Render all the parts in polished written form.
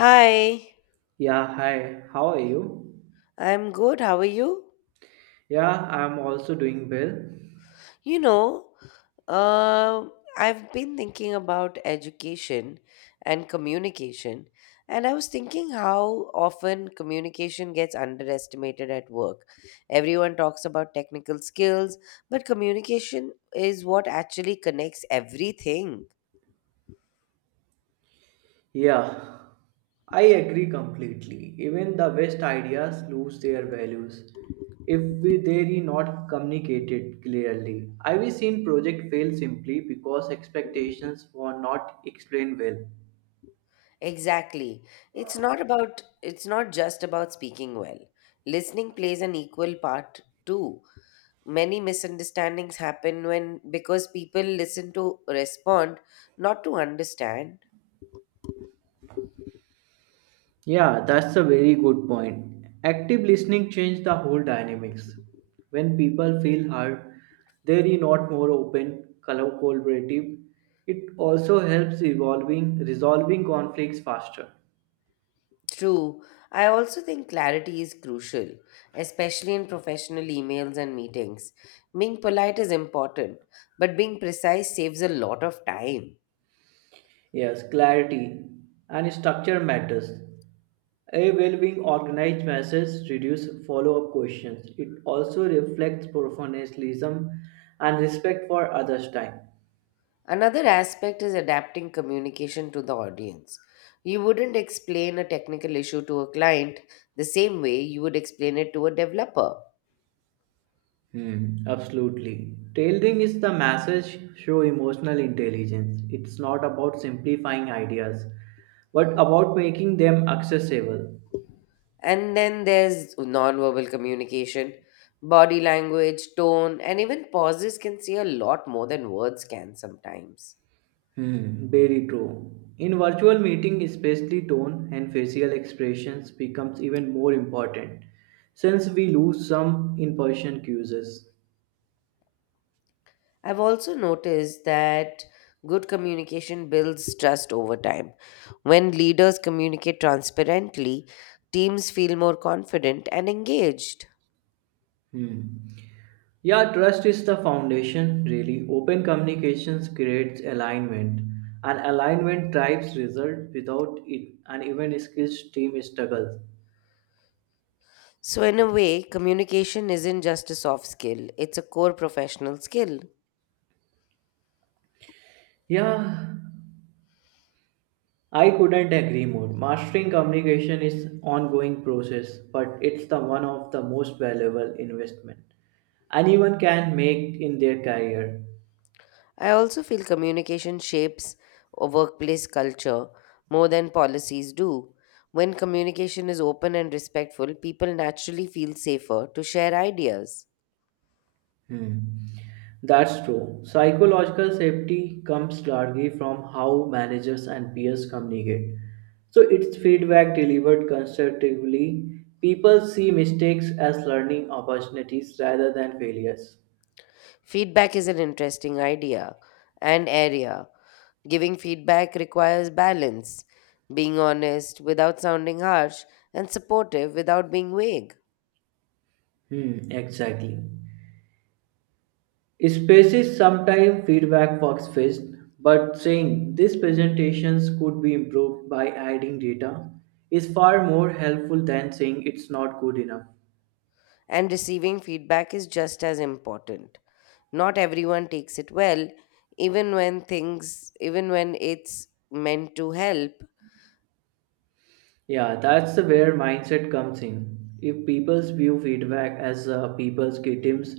Hi, Yeah, hi, how are you? I'm good. How are you? Yeah, I'm also doing well. You know, I've been thinking about education and communication, and I was thinking how often communication gets underestimated at work. Everyone talks about technical skills, but communication is what actually connects everything. Yeah, I agree completely. Even the best ideas lose their values if they are not communicated clearly. I've seen project fail simply because expectations were not explained well. Exactly. It's not just about speaking well. Listening plays an equal part too. Many misunderstandings happen when because people listen to respond, not to understand. Yeah, that's a very good point. Active listening changed the whole dynamics. When people feel heard, they are not more open, color collaborative. It also helps resolving conflicts faster. True. I also think clarity is crucial, especially in professional emails and meetings. Being polite is important, but being precise saves a lot of time. Yes, clarity and structure matters. A well-being organized message reduces follow-up questions. It also reflects professionalism and respect for others' time. Another aspect is adapting communication to the audience. You wouldn't explain a technical issue to a client the same way you would explain it to a developer. Hmm, absolutely. Tailoring is the masses show emotional intelligence. It's not about simplifying ideas, but about making them accessible. And then there's nonverbal communication. Body language, tone, and even pauses can say a lot more than words can sometimes. Hmm, very true. In virtual meeting, especially tone and facial expressions becomes even more important, since we lose some in-person cues. I've also noticed that good communication builds trust over time. When leaders communicate transparently, teams feel more confident and engaged. Hmm. Yeah, trust is the foundation, really. Open communications creates alignment, and alignment drives result. Without it, an even skills team struggles. So, in a way, communication isn't just a soft skill, it's a core professional skill. Yeah, I couldn't agree more. Mastering communication is ongoing process, but it's the one of the most valuable investment anyone can make in their career. I also feel communication shapes a workplace culture more than policies do. When communication is open and respectful, people naturally feel safer to share ideas. Hmm. That's true. Psychological safety comes largely from how managers and peers communicate. So it's feedback delivered constructively. People see mistakes as learning opportunities rather than failures. Feedback is an interesting idea and area. Giving feedback requires balance, being honest without sounding harsh, and supportive without being vague. Hmm, exactly. Spaces sometimes feedback works best, but saying these presentations could be improved by adding data is far more helpful than saying it's not good enough. And receiving feedback is just as important. Not everyone takes it well, even when it's meant to help. Yeah, that's the where mindset comes in. If people view feedback as people's victims,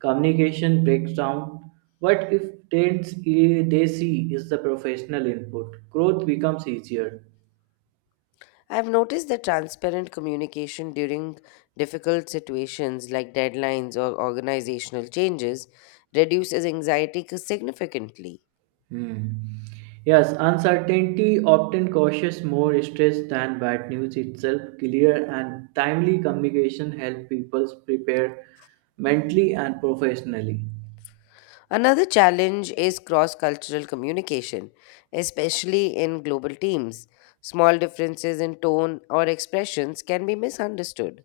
communication breaks down. What if they, they see is the professional input, growth becomes easier. I've noticed that transparent communication during difficult situations like deadlines or organizational changes reduces anxiety significantly. Hmm. Yes, uncertainty often causes more stress than bad news itself. Clear and timely communication help people prepare mentally and professionally. Another challenge is cross cultural communication, especially in global teams. Small differences in tone or expressions can be misunderstood.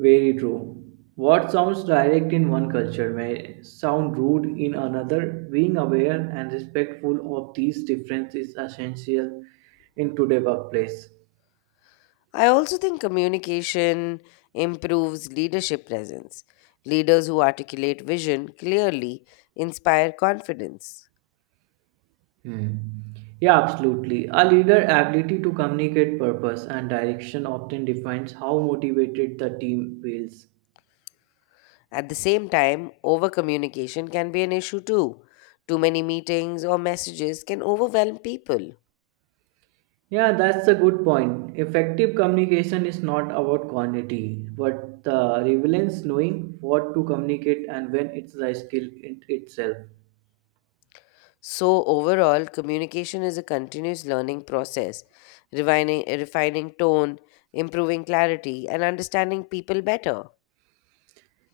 Very true. What sounds direct in one culture may sound rude in another. Being aware and respectful of these differences is essential in today's workplace. I also think communication improves leadership presence. Leaders who articulate vision clearly inspire confidence. Hmm. Yeah, absolutely. A leader' ability to communicate purpose and direction often defines how motivated the team feels. At the same time, over communication can be an issue too. Too many meetings or messages can overwhelm people. Yeah, that's a good point. Effective communication is not about quantity, but the relevance knowing what to communicate and when it's the skill in itself. So, overall, communication is a continuous learning process, refining tone, improving clarity, and understanding people better.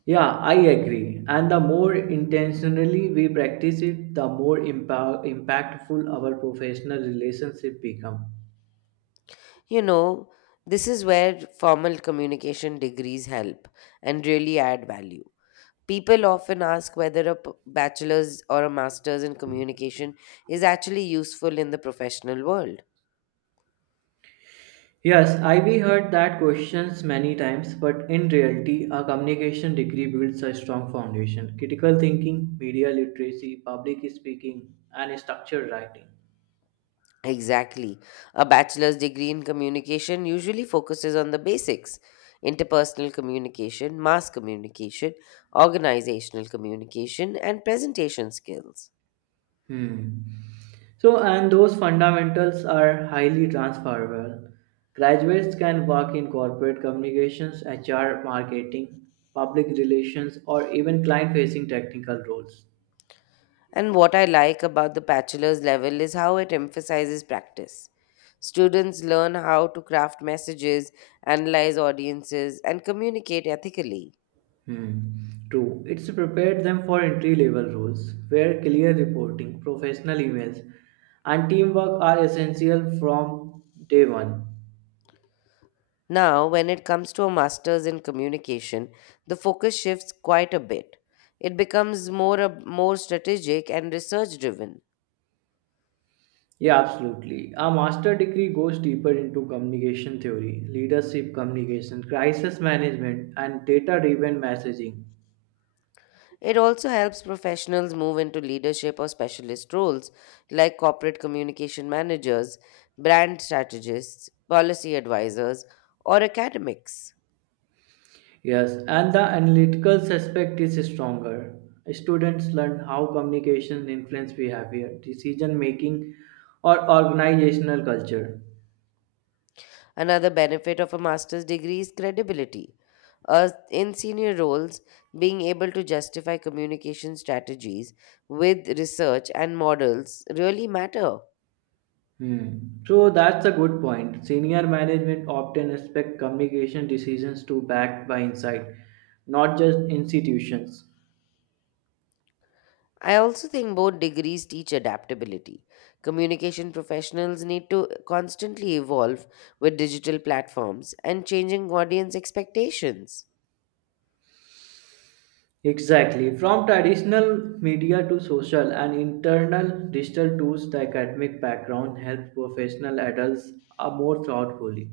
Yeah, I agree. And the more intentionally we practice it, the more impactful our professional relationship become. You know, this is where formal communication degrees help and really add value. People often ask whether a bachelor's or a master's in communication is actually useful in the professional world. Yes, I've heard that questions many times, but in reality, a communication degree builds a strong foundation. Critical thinking, media literacy, public speaking, and structured writing. Exactly. A bachelor's degree in communication usually focuses on the basics: interpersonal communication, mass communication, organizational communication, and presentation skills. Hmm. So, and those fundamentals are highly transferable. Graduates can work in corporate communications, HR, marketing, public relations, or even client facing technical roles. And what I like about the bachelor's level is how it emphasizes practice. Students learn how to craft messages, analyze audiences, and communicate ethically. Hmm. True. It's prepared them for entry level roles where clear reporting, professional emails, and teamwork are essential from day one. Now, when it comes to a master's in communication, the focus shifts quite a bit. It becomes more strategic and research driven. Yeah, absolutely. A master degree goes deeper into communication theory, leadership communication, crisis management, and data driven messaging. It also helps professionals move into leadership or specialist roles like corporate communication managers, brand strategists, policy advisors, or academics. Yes, and the analytical aspect is stronger. Students learn how communication influence behavior, decision making, or organizational culture. Another benefit of a master's degree is credibility. In senior roles, being able to justify communication strategies with research and models really matter. Hmm. So that's a good point. Senior management often expect communication decisions to backed by insight, not just institutions. I also think both degrees teach adaptability. Communication professionals need to constantly evolve with digital platforms and changing audience expectations. Exactly. From traditional media to social and internal digital tools, the academic background helps professional adults are more thoughtfully.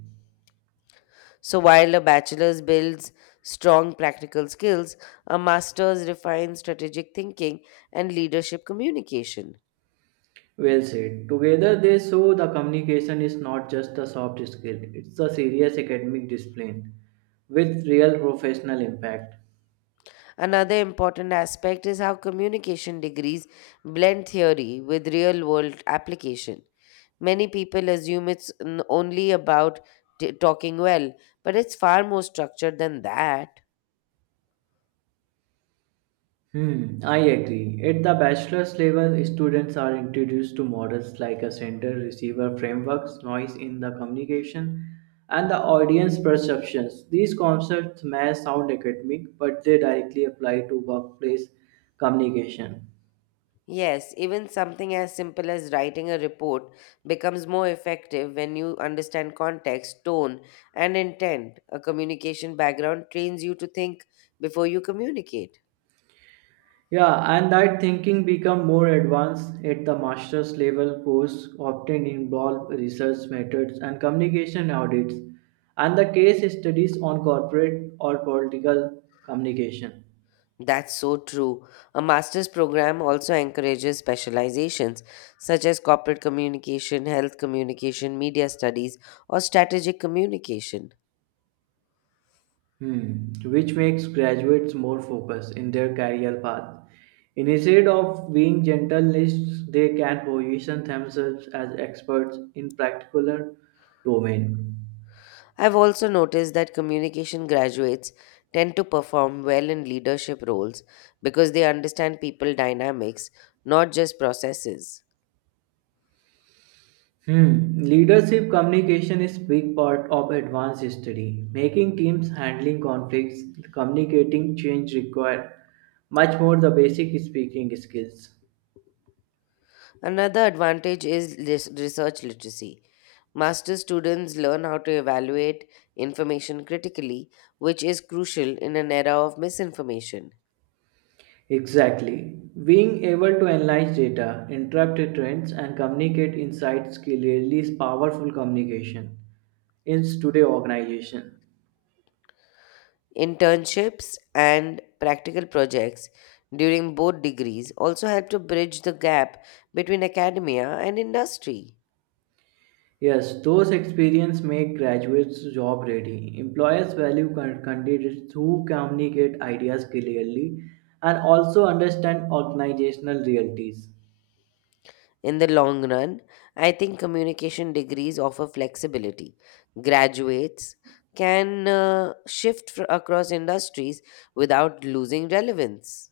So, while a bachelor's builds strong practical skills, a master's refines strategic thinking and leadership communication. Well said. Together, they show the communication is not just a soft skill, it's a serious academic discipline with real professional impact. Another important aspect is how communication degrees blend theory with real world application. Many people assume it's only about talking well, but it's far more structured than that. Hmm, I agree. At the bachelor's level, students are introduced to models like a center receiver frameworks, noise in the communication, and the audience perceptions. These concepts may sound academic, but they directly apply to workplace communication. Yes, even something as simple as writing a report becomes more effective when you understand context, tone, and intent. A communication background trains you to think before you communicate. Yeah, and that thinking become more advanced at the master's level course often involve research methods and communication audits and the case studies on corporate or political communication. That's so true. A master's program also encourages specializations such as corporate communication, health communication, media studies, or strategic communication. Hmm, which makes graduates more focused in their career path. Instead of being generalists, they can position themselves as experts in particular domain. I've also noticed that communication graduates tend to perform well in leadership roles because they understand people dynamics, not just processes. Hmm, leadership communication is big part of advanced study. Making teams handling conflicts, communicating change require much more the basic speaking skills. Another advantage is research literacy. Master students learn how to evaluate information critically, which is crucial in an era of misinformation. Exactly. Being able to analyze data, interpret trends, and communicate insights clearly is powerful communication in today's organization. Internships and practical projects during both degrees also help to bridge the gap between academia and industry. Yes, those experience make graduates job ready. Employers value candidates who communicate ideas clearly and also understand organizational realities. In the long run, I think communication degrees offer flexibility. Graduates can shift across industries without losing relevance.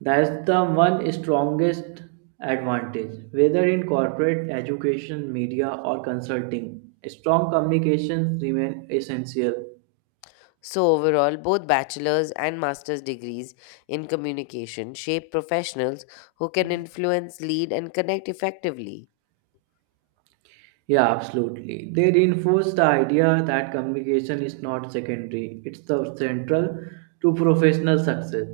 That's the one strongest advantage, whether in corporate, education, media, or consulting. Strong communications remain essential. So, overall, both bachelor's and master's degrees in communication shape professionals who can influence, lead, and connect effectively. Yeah, absolutely. They reinforce the idea that communication is not secondary, it's the central to professional success.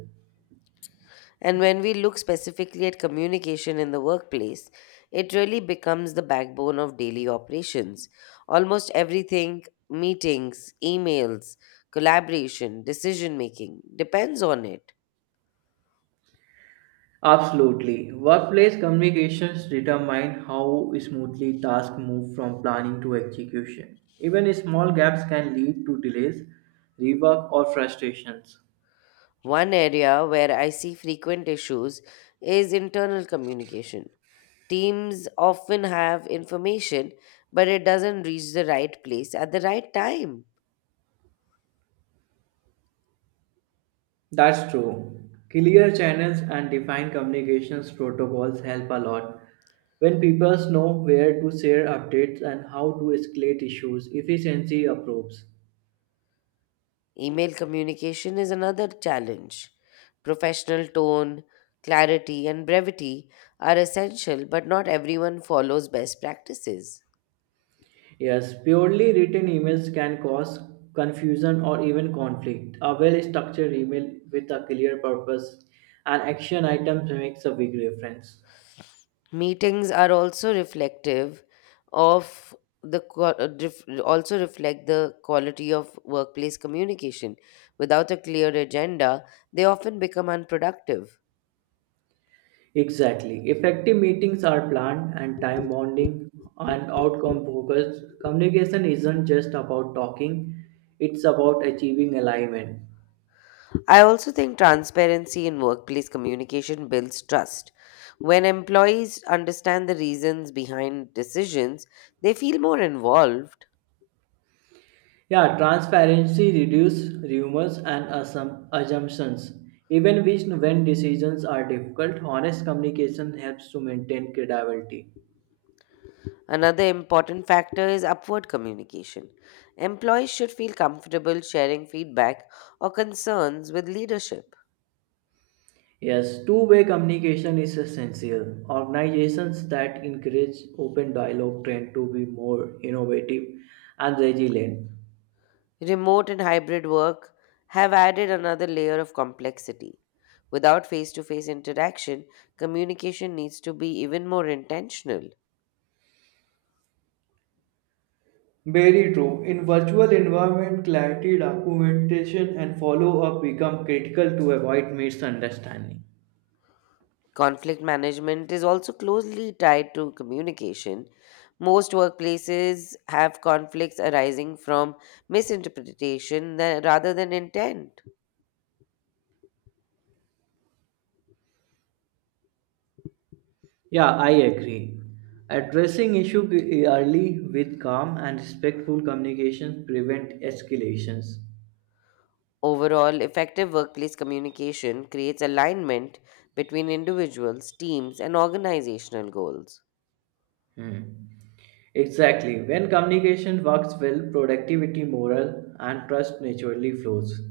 And when we look specifically at communication in the workplace, it really becomes the backbone of daily operations. Almost everything: meetings, emails, collaboration, decision making, depends on it. Absolutely. Workplace communications determine how smoothly tasks move from planning to execution. Even small gaps can lead to delays, rework, or frustrations. One area where I see frequent issues is internal communication. Teams often have information, but it doesn't reach the right place at the right time. That's true. Clear channels and defined communications protocols help a lot. When people know where to share updates and how to escalate issues, efficiency improves. Email communication is another challenge. Professional tone, clarity, and brevity are essential, but not everyone follows best practices. Yes, purely written emails can cause confusion or even conflict. A well structured email with a clear purpose and action items makes a big difference. Meetings are also reflective of the also reflect the quality of workplace communication. Without a clear agenda, they often become unproductive. Exactly. Effective meetings are planned and time bounding and outcome focused. Communication isn't just about talking, it's about achieving alignment. I also think transparency in workplace communication builds trust. When employees understand the reasons behind decisions, they feel more involved. Yeah, transparency reduces rumors and assumptions. Even when decisions are difficult, honest communication helps to maintain credibility. Another important factor is upward communication. Employees should feel comfortable sharing feedback or concerns with leadership. Yes, two-way communication is essential. Organizations that encourage open dialogue tend to be more innovative and resilient. Remote and hybrid work have added another layer of complexity. Without face to face interaction, communication needs to be even more intentional. Very true. In virtual environment, clarity, documentation, and follow-up become critical to avoid misunderstanding. Conflict management is also closely tied to communication. Most workplaces have conflicts arising from misinterpretation rather than intent. Yeah, I agree. Addressing issue early with calm and respectful communications prevent escalations. Overall, effective workplace communication creates alignment between individuals, teams, and organizational goals. Hmm. Exactly. When communication works well, productivity, morale, and trust naturally flows.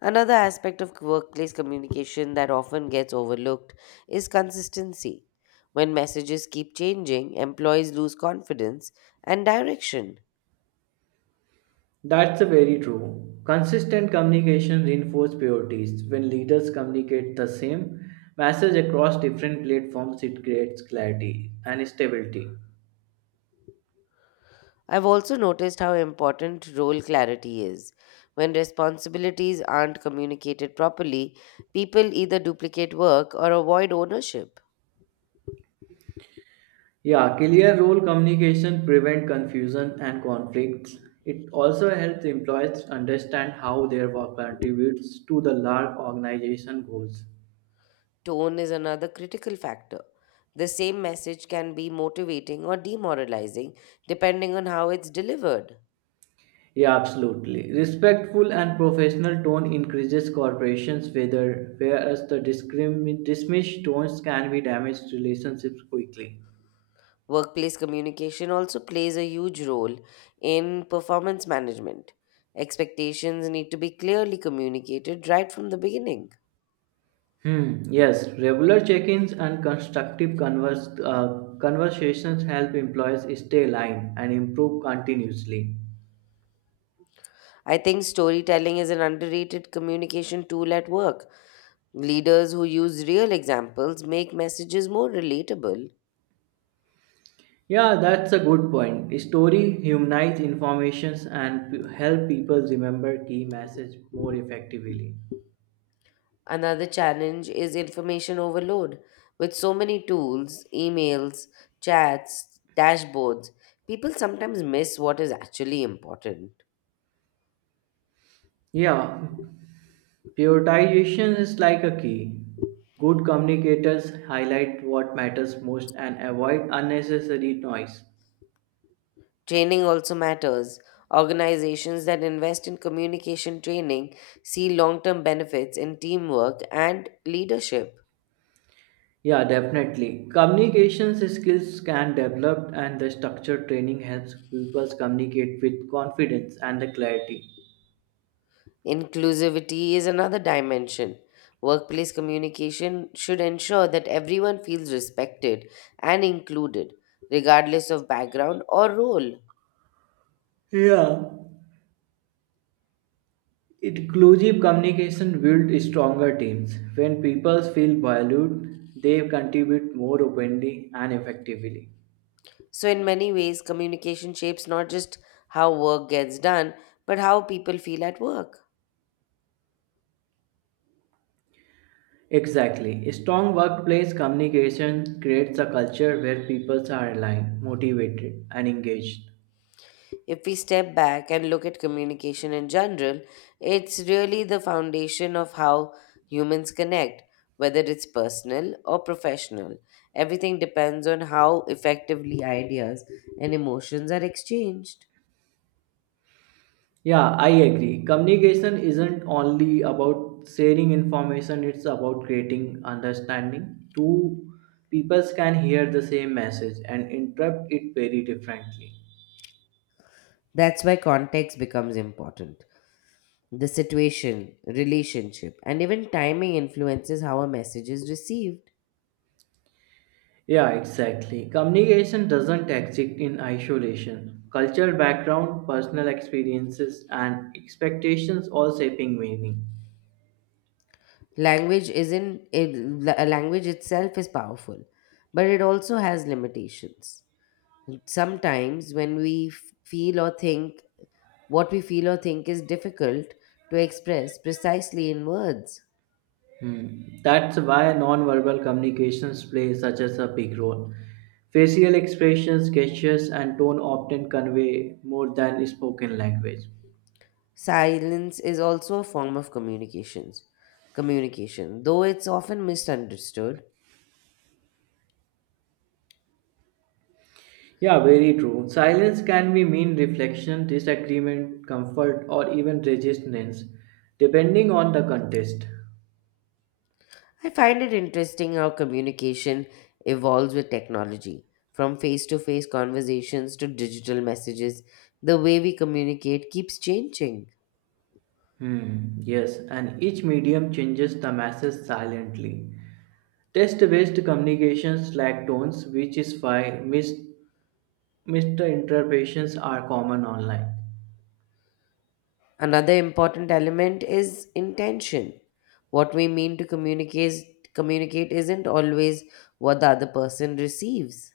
Another aspect of workplace communication that often gets overlooked is consistency. When messages keep changing, employees lose confidence and direction. That's very true. Consistent communication reinforces priorities. When leaders communicate the same message across different platforms, it creates clarity and stability. I've also noticed how important role clarity is. When responsibilities aren't communicated properly, people either duplicate work or avoid ownership. Yeah, clear role communication prevents confusion and conflicts. It also helps employees understand how their work contributes to the large organization goals. Tone is another critical factor. The same message can be motivating or demoralizing depending on how it's delivered. Yeah, absolutely. Respectful and professional tone increases corporations, whether whereas the dismissed tones can be damage relationships quickly. Workplace communication also plays a huge role in performance management. Expectations need to be clearly communicated right from the beginning. Hmm. Yes, regular check-ins and constructive conversations help employees stay aligned and improve continuously. I think storytelling is an underrated communication tool at work. Leaders who use real examples make messages more relatable. Yeah, that's a good point. Story humanize informations and help people remember key message more effectively. Another challenge is information overload. With so many tools, emails, chats, dashboards, people sometimes miss what is actually important. Yeah, prioritization is like a key. Good communicators highlight what matters most and avoid unnecessary noise. Training also matters. Organizations that invest in communication training see long term benefits in teamwork and leadership. Yeah, definitely. Communications skills can develop and the structured training helps people communicate with confidence and the clarity. Inclusivity is another dimension. Workplace communication should ensure that everyone feels respected and included, regardless of background or role. Yeah. Inclusive communication builds stronger teams. When people feel valued, they contribute more openly and effectively. So, in many ways, communication shapes not just how work gets done, but how people feel at work. Exactly. Strong workplace communication creates a culture where people are aligned, motivated, and engaged. If we step back and look at communication in general, it's really the foundation of how humans connect, whether it's personal or professional. Everything depends on how effectively ideas and emotions are exchanged. Yeah, I agree. Communication isn't only about sharing information, it's about creating understanding. Two peoples can hear the same message and interpret it very differently. That's why context becomes important. The situation, relationship, and even timing influences how a message is received. Yeah, exactly. Communication doesn't exist in isolation. Cultural background, personal experiences, and expectations all shaping meaning. Language isn't it, la- Language itself is powerful, but it also has limitations. Sometimes, when we feel or think, what we feel or think is difficult to express precisely in words. Hmm. That's why nonverbal communications play such as a big role. Facial expressions, gestures, and tone often convey more than spoken language. Silence is also a form of communication, though it's often misunderstood. Yeah, very true. Silence can be mean reflection, disagreement, comfort, or even resistance, depending on the context. I find it interesting how communication evolves with technology, from face to face conversations to digital messages. The way we communicate keeps changing. Hmm, yes, and each medium changes the message silently. Text-based communications lack tones, which is why misinterpretations are common online. Another important element is intention. What we mean to communicate isn't always what the other person receives.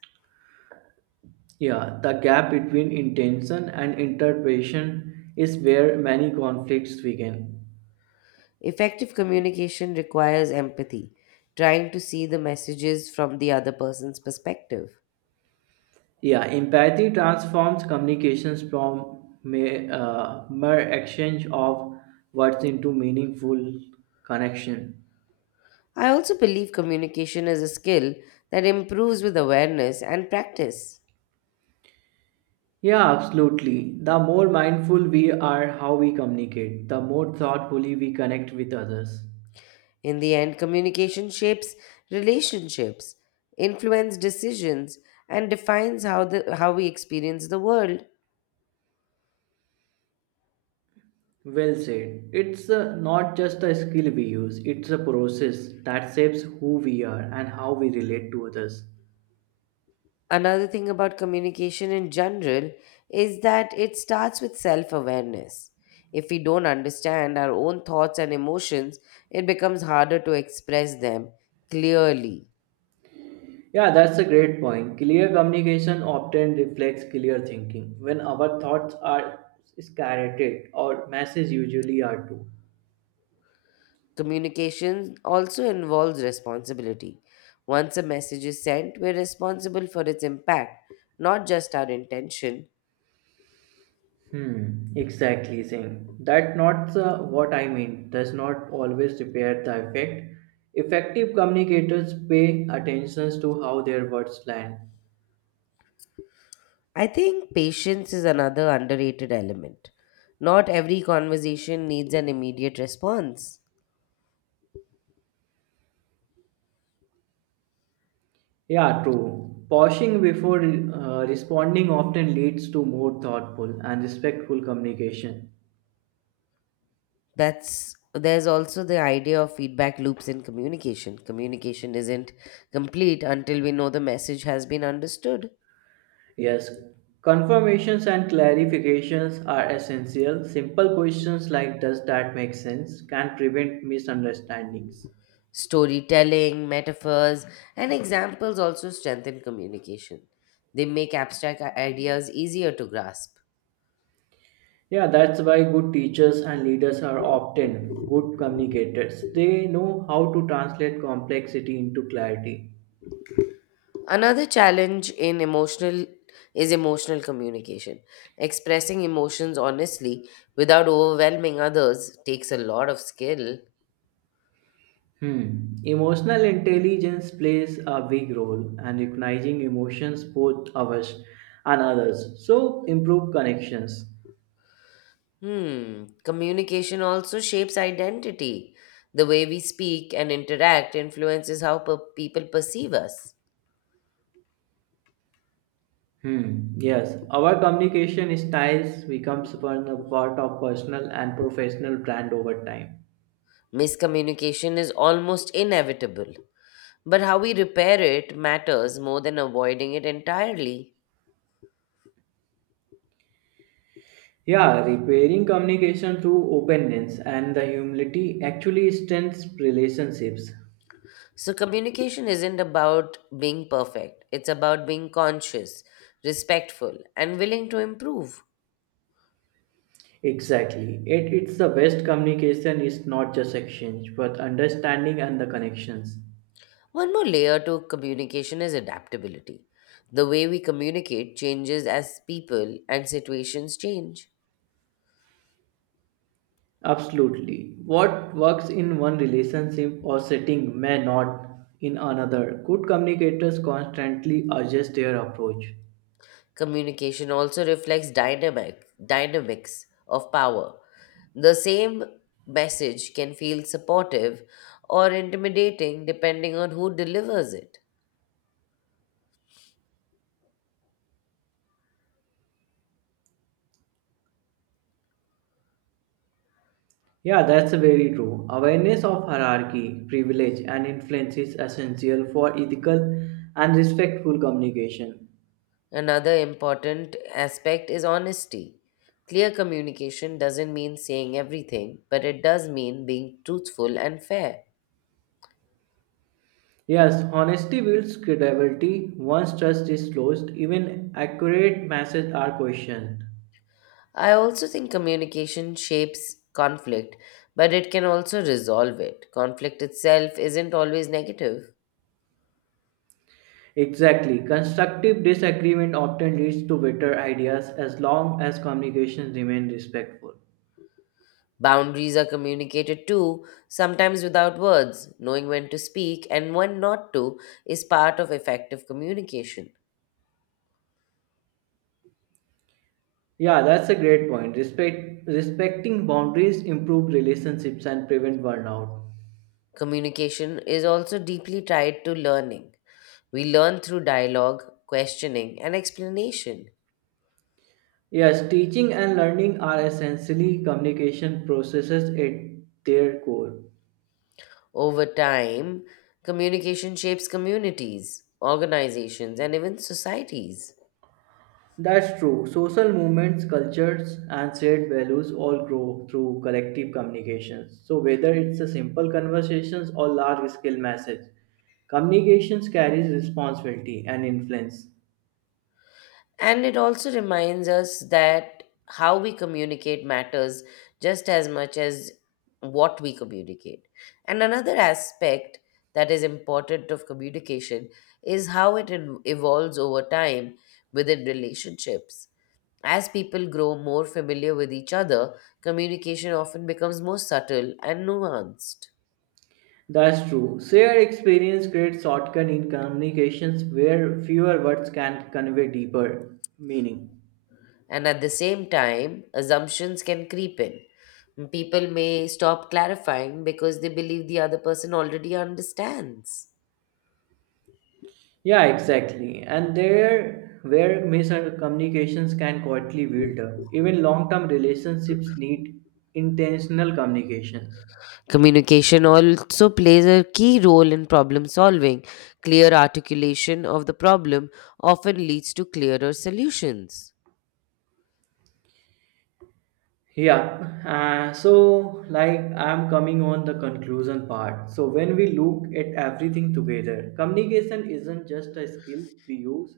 Yeah, the gap between intention and interpretation is where many conflicts begin. Effective communication requires empathy, trying to see the messages from the other person's perspective. Yeah, empathy transforms communications from mere exchange of words into meaningful connection. I also believe communication is a skill that improves with awareness and practice. Yeah, absolutely. The more mindful we are how we communicate, the more thoughtfully we connect with others. In the end, communication shapes relationships, influences decisions, and defines how we experience the world. Well said. It's not just a skill we use, it's a process that shapes who we are and how we relate to others. Another thing about communication in general is that it starts with self awareness. If we don't understand our own thoughts and emotions, it becomes harder to express them clearly. Yeah, that's a great point. Clear communication often reflects clear thinking. When our thoughts are scattered, our messages usually are too. Communication also involves responsibility. Once a message is sent, we're responsible for its impact, not just our intention. Hmm, exactly Singh. That's not what I mean does not always repair the effect. Effective communicators pay attention to how their words land. I think patience is another underrated element. Not every conversation needs an immediate response. Yeah, true. Pausing before responding often leads to more thoughtful and respectful communication. That's There's also the idea of feedback loops in communication. Communication isn't complete until we know the message has been understood. Yes, confirmations and clarifications are essential. Simple questions like does that make sense can prevent misunderstandings. Storytelling, metaphors, and examples also strengthen communication. They make abstract ideas easier to grasp. Yeah, that's why good teachers and leaders are often good communicators. They know how to translate complexity into clarity. Another challenge in emotional is emotional communication. Expressing emotions honestly without overwhelming others takes a lot of skill. Hmm. Emotional intelligence plays a big role and recognizing emotions both ours and others. So improve connections. Hmm. Communication also shapes identity. The way we speak and interact influences how people perceive us. Hmm. Yes, our communication styles becomes one a part of personal and professional brand over time. Miscommunication is almost inevitable, but how we repair it matters more than avoiding it entirely. Yeah, repairing communication through openness and the humility actually strengthens relationships. So, communication isn't about being perfect, it's about being conscious, respectful, and willing to improve. Exactly. It's the best communication is not just exchange, but understanding and the connections. One more layer to communication is adaptability. The way we communicate changes as people and situations change. Absolutely. What works in one relationship or setting may not in another. Good communicators constantly adjust their approach. Communication also reflects dynamics of power. The same message can feel supportive or intimidating depending on who delivers it. Yeah, that's very true. Awareness of hierarchy, privilege, and influence is essential for ethical and respectful communication. Another important aspect is honesty. Clear communication doesn't mean saying everything, but it does mean being truthful and fair. Yes, honesty builds credibility. Once trust is lost, even accurate messages are questioned. I also think communication shapes conflict, but it can also resolve it. Conflict itself isn't always negative. Exactly. Constructive disagreement often leads to better ideas as long as communications remain respectful. Boundaries are communicated too, sometimes without words. Knowing when to speak and when not to is part of effective communication. Yeah, that's a great point. Respecting boundaries improve relationships and prevent burnout. Communication is also deeply tied to learning. We learn through dialogue, questioning, and explanation. Yes, teaching and learning are essentially communication processes at their core. Over time, communication shapes communities, organizations, and even societies. That's true. Social movements, cultures, and shared values all grow through collective communications. So, whether it's a simple conversations or large scale message, communications carries responsibility and influence. And it also reminds us that how we communicate matters just as much as what we communicate. And another aspect that is important of communication is how it evolves over time within relationships. As people grow more familiar with each other, communication often becomes more subtle and nuanced. That's true. Shared experience creates shortcut in communications where fewer words can convey deeper meaning. And at the same time, assumptions can creep in. People may stop clarifying because they believe the other person already understands. Yeah, exactly. And there where miscommunications can quietly wilder. Even long-term relationships need intentional communications. Communication also plays a key role in problem solving. Clear articulation of the problem often leads to clearer solutions. Yeah. So like I'm coming on the conclusion part. So when we look at everything together, communication isn't just a skill we use.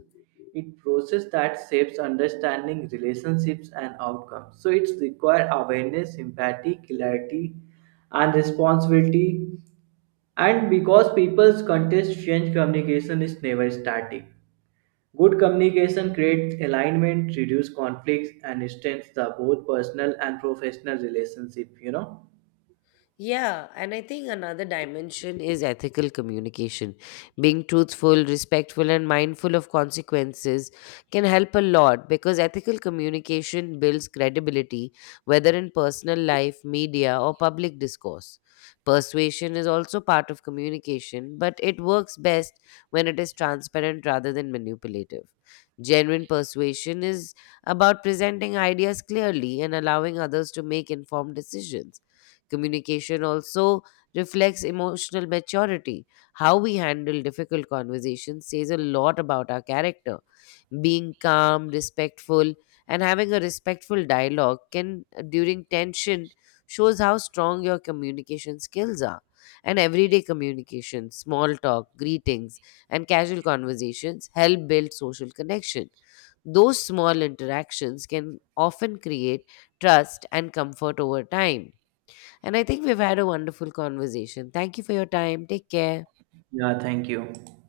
It process that shapes understanding relationships and outcomes. So it's require awareness, empathy, clarity, and responsibility. And because people's context change, communication is never static. Good communication creates alignment, reduces conflicts, and strengthens the both personal and professional relationship. Yeah, and I think another dimension is ethical communication. Being truthful, respectful, and mindful of consequences can help a lot, because ethical communication builds credibility, whether in personal life, media, or public discourse. Persuasion is also part of communication, but it works best when it is transparent rather than manipulative. Genuine persuasion is about presenting ideas clearly and allowing others to make informed decisions. Communication also reflects emotional maturity. How we handle difficult conversations says a lot about our character. Being calm, respectful, and having a respectful dialogue during tension, shows how strong your communication skills are. And everyday communication, small talk, greetings, and casual conversations help build social connection. Those small interactions can often create trust and comfort over time. And I think we've had a wonderful conversation. Thank you for your time. Take care. Yeah. Thank you.